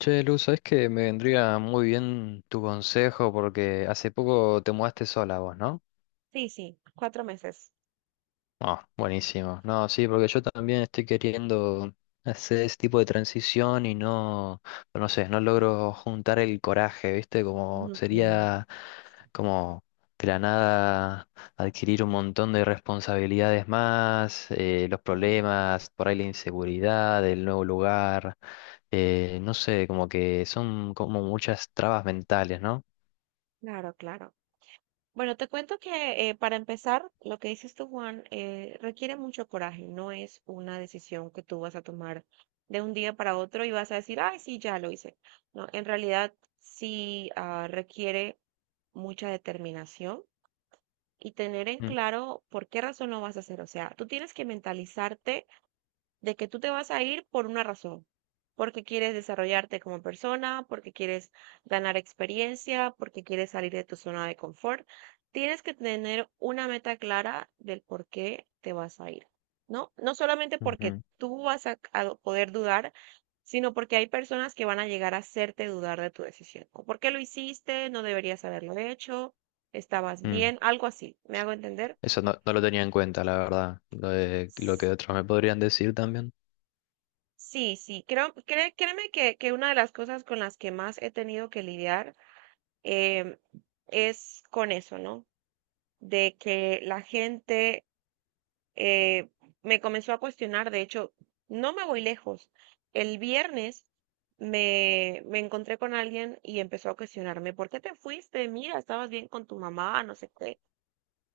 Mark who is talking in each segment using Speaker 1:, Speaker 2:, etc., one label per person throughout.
Speaker 1: Che, Luz, sabes que me vendría muy bien tu consejo porque hace poco te mudaste sola vos, ¿no?
Speaker 2: Sí, sí, cuatro meses.
Speaker 1: Ah, buenísimo. No, sí, porque yo también estoy queriendo hacer ese tipo de transición y no, no sé, no logro juntar el coraje, ¿viste? Como
Speaker 2: Ok.
Speaker 1: sería como de la nada adquirir un montón de responsabilidades más, los
Speaker 2: Mm.
Speaker 1: problemas, por ahí la inseguridad, el nuevo lugar, no sé, como que son como muchas trabas mentales, ¿no?
Speaker 2: Claro, claro. Bueno, te cuento que para empezar, lo que dices tú, Juan, requiere mucho coraje. No es una decisión que tú vas a tomar de un día para otro y vas a decir, ay, sí, ya lo hice. No, en realidad sí, requiere mucha determinación y tener en
Speaker 1: Mm.
Speaker 2: claro por qué razón lo vas a hacer. O sea, tú tienes que mentalizarte de que tú te vas a ir por una razón, porque quieres desarrollarte como persona, porque quieres ganar experiencia, porque quieres salir de tu zona de confort. Tienes que tener una meta clara del por qué te vas a ir, ¿no? No solamente porque
Speaker 1: Ujú.
Speaker 2: tú vas a poder dudar, sino porque hay personas que van a llegar a hacerte dudar de tu decisión. O por qué lo hiciste, no deberías haberlo hecho, estabas
Speaker 1: Mm.
Speaker 2: bien, algo así. ¿Me hago entender?
Speaker 1: Eso no lo tenía en cuenta, la verdad. Lo que otros me podrían decir también.
Speaker 2: Sí, sí, créeme que una de las cosas con las que más he tenido que lidiar em, es con eso, ¿no? De que la gente eh, me comenzó a cuestionar. De hecho, no me voy lejos. El viernes me encontré con alguien y empezó a cuestionarme, ¿por qué te fuiste? Mira, estabas bien con tu mamá, no sé qué.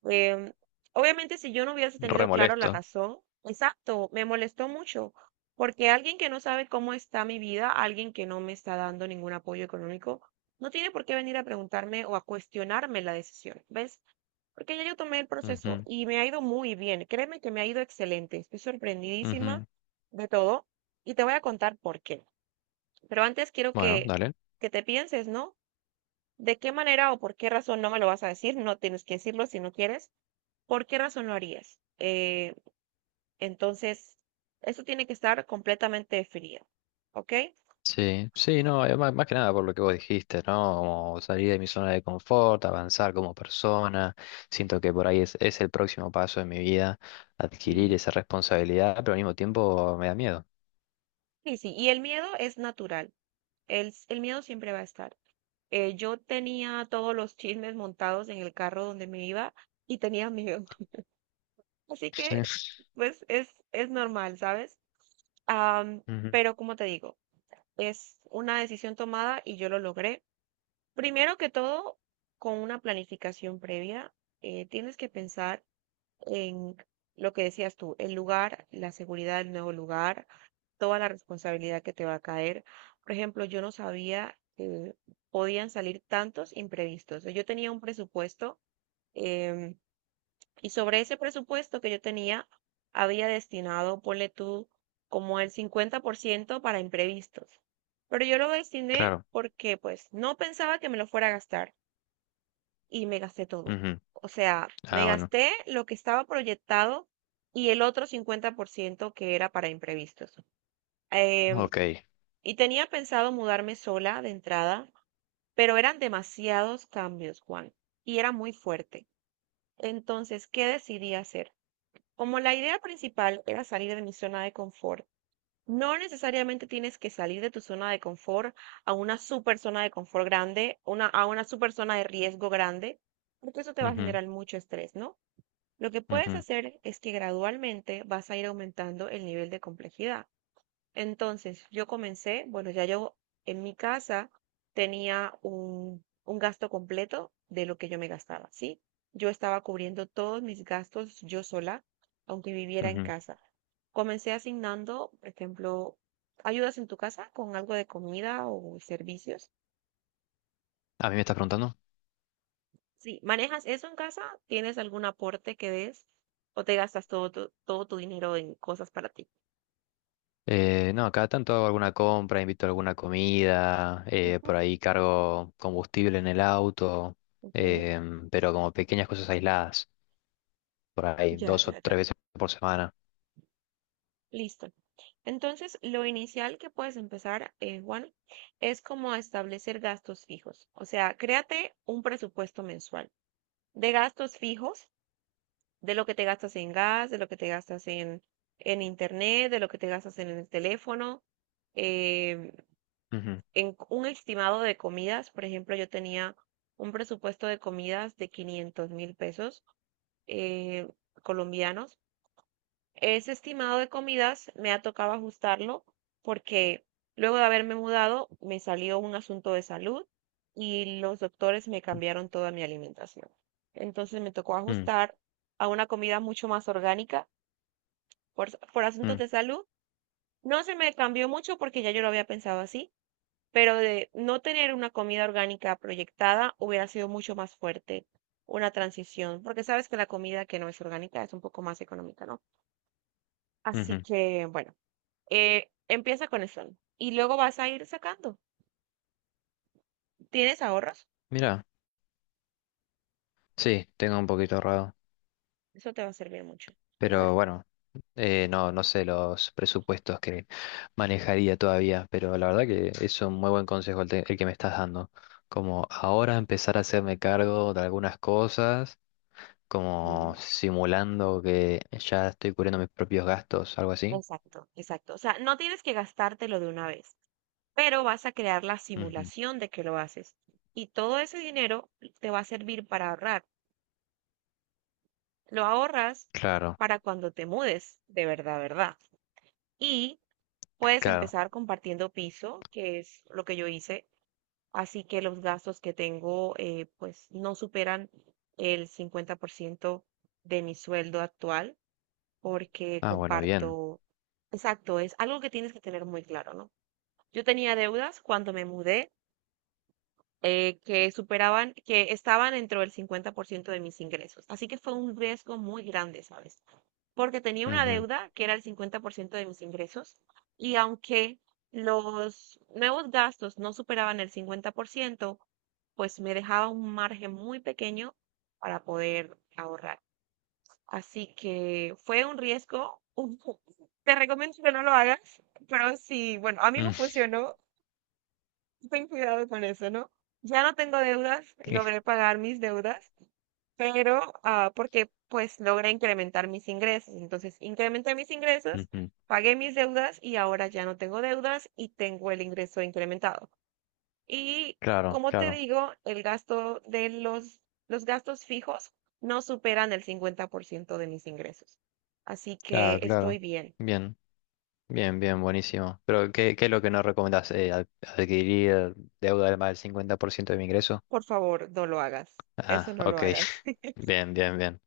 Speaker 2: Em, Obviamente, si yo no hubiese
Speaker 1: Re
Speaker 2: tenido claro la
Speaker 1: molesto.
Speaker 2: razón, exacto, me molestó mucho, porque alguien que no sabe cómo está mi vida, alguien que no me está dando ningún apoyo económico, no tiene por qué venir a preguntarme o a cuestionarme la decisión, ¿ves? Porque ya yo tomé el proceso
Speaker 1: Ujú,
Speaker 2: y me ha ido muy bien, créeme que me ha ido excelente, estoy sorprendidísima
Speaker 1: ujú.
Speaker 2: de todo, y te voy a contar por qué. Pero antes quiero
Speaker 1: Bueno, dale.
Speaker 2: que te pienses, ¿no? ¿De qué manera o por qué razón no me lo vas a decir? No tienes que decirlo si no quieres. ¿Por qué razón lo harías? Entonces, eso tiene que estar completamente definido, ¿ok?
Speaker 1: Sí, sí, no, más que nada por lo que vos dijiste, ¿no? Como salir de mi zona de confort, avanzar como persona. Siento que por ahí es el próximo paso de mi vida, adquirir
Speaker 2: Sí.
Speaker 1: esa responsabilidad, pero al mismo tiempo me da miedo.
Speaker 2: Sí, sí, y el miedo es natural. El miedo siempre va a estar. Yo tenía todos los chismes montados en el carro donde me iba y tenía miedo, así que
Speaker 1: Sí.
Speaker 2: pues es normal, ¿sabes? Am,
Speaker 1: Ujú.
Speaker 2: pero como te digo, es una decisión tomada y yo lo logré. Primero que todo, con una planificación previa. Tienes que pensar en lo que decías tú, el lugar, la seguridad del nuevo lugar, toda la responsabilidad que te va a caer. Por ejemplo, yo no sabía que podían salir tantos imprevistos. Yo tenía un presupuesto, em, y sobre ese presupuesto que yo tenía, había destinado, ponle tú, como el 50% para imprevistos. Pero yo lo destiné
Speaker 1: Claro.
Speaker 2: porque pues no pensaba que me lo fuera a gastar, y me gasté todo.
Speaker 1: Ujú.
Speaker 2: O sea, me
Speaker 1: Ah, bueno.
Speaker 2: gasté lo que estaba proyectado y el otro 50% que era para imprevistos. Em,
Speaker 1: Ok.
Speaker 2: y tenía pensado mudarme sola de entrada, pero eran demasiados cambios, Juan, y era muy fuerte. Entonces, ¿qué decidí hacer? Como la idea principal era salir de mi zona de confort, no necesariamente tienes que salir de tu zona de confort a una super zona de confort grande, a una super zona de riesgo grande, porque eso te va a
Speaker 1: Ujú,
Speaker 2: generar mucho estrés, ¿no? Lo que puedes
Speaker 1: ujú,
Speaker 2: hacer es que gradualmente vas a ir aumentando el nivel de complejidad. Entonces, yo comencé, bueno, ya yo en mi casa tenía un gasto completo de lo que yo me gastaba, ¿sí? Yo estaba cubriendo todos mis gastos yo sola, aunque viviera en
Speaker 1: ujú.
Speaker 2: casa. Comencé asignando, por ejemplo, ayudas en tu casa con algo de comida o servicios.
Speaker 1: ¿A mí me estás preguntando?
Speaker 2: Si manejas eso en casa, ¿tienes algún aporte que des o te gastas todo tu dinero en cosas para ti?
Speaker 1: No, cada tanto hago alguna compra, invito a alguna comida,
Speaker 2: Ujú,
Speaker 1: por ahí cargo combustible en el auto,
Speaker 2: ok.
Speaker 1: pero como pequeñas cosas aisladas, por ahí
Speaker 2: Ya,
Speaker 1: dos o
Speaker 2: ya, ya.
Speaker 1: tres veces por semana.
Speaker 2: Listo. Entonces, lo inicial que puedes empezar, Juan, es como establecer gastos fijos. O sea, créate un presupuesto mensual de gastos fijos, de lo que te gastas en gas, de lo que te gastas en internet, de lo que te gastas en el teléfono, eh,
Speaker 1: Ujú,
Speaker 2: en un estimado de comidas. Por ejemplo, yo tenía un presupuesto de comidas de 500.000 pesos eh, colombianos. Ese estimado de comidas me ha tocado ajustarlo porque luego de haberme mudado me salió un asunto de salud y los doctores me cambiaron toda mi alimentación. Entonces me tocó
Speaker 1: mm,
Speaker 2: ajustar a una comida mucho más orgánica por
Speaker 1: mm,
Speaker 2: asuntos
Speaker 1: mm,
Speaker 2: de salud. No se me cambió mucho porque ya yo lo había pensado así, pero de no tener una comida orgánica proyectada hubiera sido mucho más fuerte una transición, porque sabes que la comida que no es orgánica es un poco más económica, ¿no? Así
Speaker 1: ujú.
Speaker 2: que, bueno. Empieza con eso, ¿no? Y luego vas a ir sacando. ¿Tienes ahorros?
Speaker 1: Mira, sí, tengo un poquito ahorrado.
Speaker 2: Eso te va a servir mucho, la
Speaker 1: Pero
Speaker 2: verdad.
Speaker 1: bueno, no, no sé los presupuestos que manejaría todavía, pero la verdad que es un muy buen consejo el que me estás dando. Como ahora empezar a hacerme cargo de algunas cosas, como
Speaker 2: Mm.
Speaker 1: simulando que ya estoy cubriendo mis propios gastos, algo así.
Speaker 2: Exacto, exacto. O sea, no tienes que gastártelo de una vez, pero vas a crear la
Speaker 1: Ujú.
Speaker 2: simulación de que lo haces. Y todo ese dinero te va a servir para ahorrar. Lo ahorras
Speaker 1: Claro,
Speaker 2: para cuando te mudes, de verdad, verdad. Y puedes
Speaker 1: claro.
Speaker 2: empezar compartiendo piso, que es lo que yo hice. Así que los gastos que tengo, pues no superan el 50% de mi sueldo actual porque
Speaker 1: Ah, bueno, bien.
Speaker 2: comparto, exacto, es algo que tienes que tener muy claro, ¿no? Yo tenía deudas cuando me mudé, que superaban, que estaban dentro del 50% de mis ingresos. Así que fue un riesgo muy grande, ¿sabes? Porque tenía una
Speaker 1: Ujú,
Speaker 2: deuda que era el 50% de mis ingresos, y aunque los nuevos gastos no superaban el 50%, pues me dejaba un margen muy pequeño para poder ahorrar. Así que fue un riesgo. Te recomiendo que no lo hagas, pero sí, bueno, a mí
Speaker 1: mm,
Speaker 2: me funcionó. Ten cuidado con eso, ¿no? Ya no tengo deudas, logré pagar mis deudas, pero porque pues logré incrementar mis ingresos. Entonces, incrementé mis ingresos,
Speaker 1: ujú.
Speaker 2: pagué mis deudas y ahora ya no tengo deudas y tengo el ingreso incrementado. Y
Speaker 1: Claro,
Speaker 2: como te
Speaker 1: claro,
Speaker 2: digo, el gasto de los gastos fijos no superan el 50% de mis ingresos. Así que
Speaker 1: claro,
Speaker 2: estoy
Speaker 1: claro.
Speaker 2: bien.
Speaker 1: Bien. Bien, bien, buenísimo. Pero, ¿qué es lo que nos recomendás? ¿Adquirir deuda de más del 50% de mi ingreso?
Speaker 2: Por favor, no lo hagas. Eso
Speaker 1: Ah,
Speaker 2: no lo
Speaker 1: ok.
Speaker 2: hagas.
Speaker 1: Bien, bien, bien.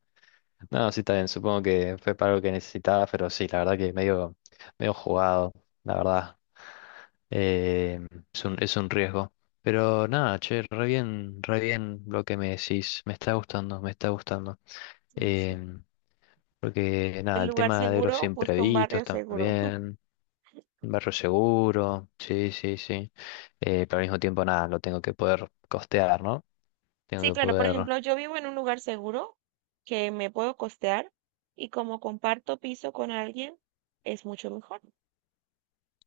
Speaker 1: No, sí, está bien. Supongo que fue para algo que necesitaba, pero sí, la verdad que medio jugado, la verdad. Eh, es es un riesgo. Pero nada, che, re bien lo que me decís. Me está gustando, me está gustando.
Speaker 2: Sí, sí.
Speaker 1: Em, Porque nada,
Speaker 2: El
Speaker 1: el
Speaker 2: lugar
Speaker 1: tema de los
Speaker 2: seguro, busca un
Speaker 1: imprevistos
Speaker 2: barrio seguro.
Speaker 1: también. Un barrio seguro, sí, sí, sí. Pero al mismo tiempo, nada, lo tengo que poder costear, ¿no?
Speaker 2: Sí,
Speaker 1: Tengo que
Speaker 2: claro, por
Speaker 1: poder.
Speaker 2: ejemplo, yo vivo en un lugar seguro que me puedo costear, y como comparto piso con alguien, es mucho mejor.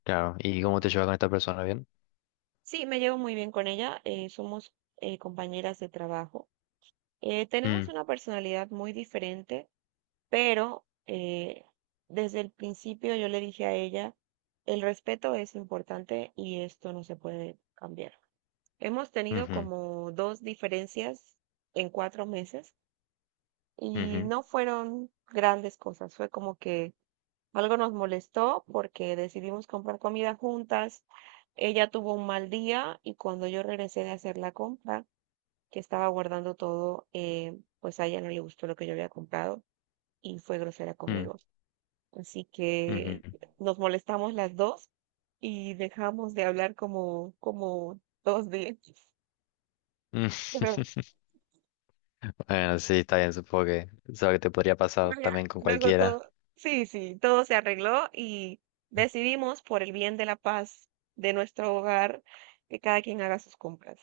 Speaker 1: Claro. ¿Y cómo te llevas con esta persona? ¿Bien?
Speaker 2: Sí, me llevo muy bien con ella, somos compañeras de trabajo. Tenemos
Speaker 1: Mm,
Speaker 2: una personalidad muy diferente, pero desde el principio yo le dije a ella, el respeto es importante y esto no se puede cambiar. Hemos tenido
Speaker 1: ujú,
Speaker 2: como dos diferencias en cuatro meses. Y
Speaker 1: ujú,
Speaker 2: no fueron grandes cosas, fue como que algo nos molestó porque decidimos comprar comida juntas. Ella tuvo un mal día y cuando yo regresé de hacer la compra, que estaba guardando todo, pues a ella no le gustó lo que yo había comprado y fue grosera
Speaker 1: mm,
Speaker 2: conmigo. Así que
Speaker 1: ujú,
Speaker 2: nos molestamos las dos y dejamos de hablar como dos días.
Speaker 1: mm.
Speaker 2: Pero
Speaker 1: Bueno, sí, está bien, supongo que es algo que te podría pasar
Speaker 2: por allá.
Speaker 1: también con
Speaker 2: Luego
Speaker 1: cualquiera.
Speaker 2: todo, sí, sí, todo se arregló y decidimos por el bien de la paz de nuestro hogar que cada quien haga sus compras.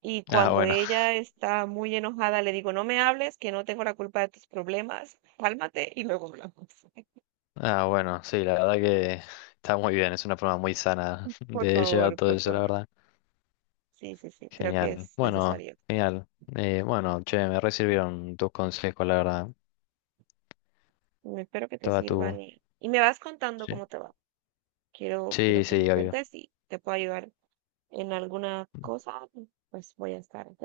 Speaker 2: Y
Speaker 1: Ah,
Speaker 2: cuando
Speaker 1: bueno.
Speaker 2: ella está muy enojada, le digo, no me hables, que no tengo la culpa de tus problemas, cálmate y luego hablamos.
Speaker 1: Ah, bueno, sí, la verdad que está muy bien, es una forma muy sana
Speaker 2: Por
Speaker 1: de llevar
Speaker 2: favor,
Speaker 1: todo
Speaker 2: por
Speaker 1: eso, la
Speaker 2: favor.
Speaker 1: verdad.
Speaker 2: Sí, sí, sí, creo que
Speaker 1: Genial.
Speaker 2: es
Speaker 1: Bueno,
Speaker 2: necesario.
Speaker 1: genial. Bueno, che, me re sirvieron tus consejos, la verdad.
Speaker 2: Mm. Espero que te
Speaker 1: Toda
Speaker 2: sirvan
Speaker 1: tu...
Speaker 2: y me vas contando
Speaker 1: Sí.
Speaker 2: cómo te va. Quiero, quiero
Speaker 1: Sí,
Speaker 2: que
Speaker 1: sí,
Speaker 2: me
Speaker 1: obvio.
Speaker 2: cuentes si te puedo ayudar en alguna cosa, pues voy a estar, ¿ok?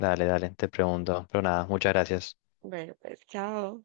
Speaker 1: Dale, dale, te pregunto. Pero nada, muchas gracias.
Speaker 2: Bueno, pues chao.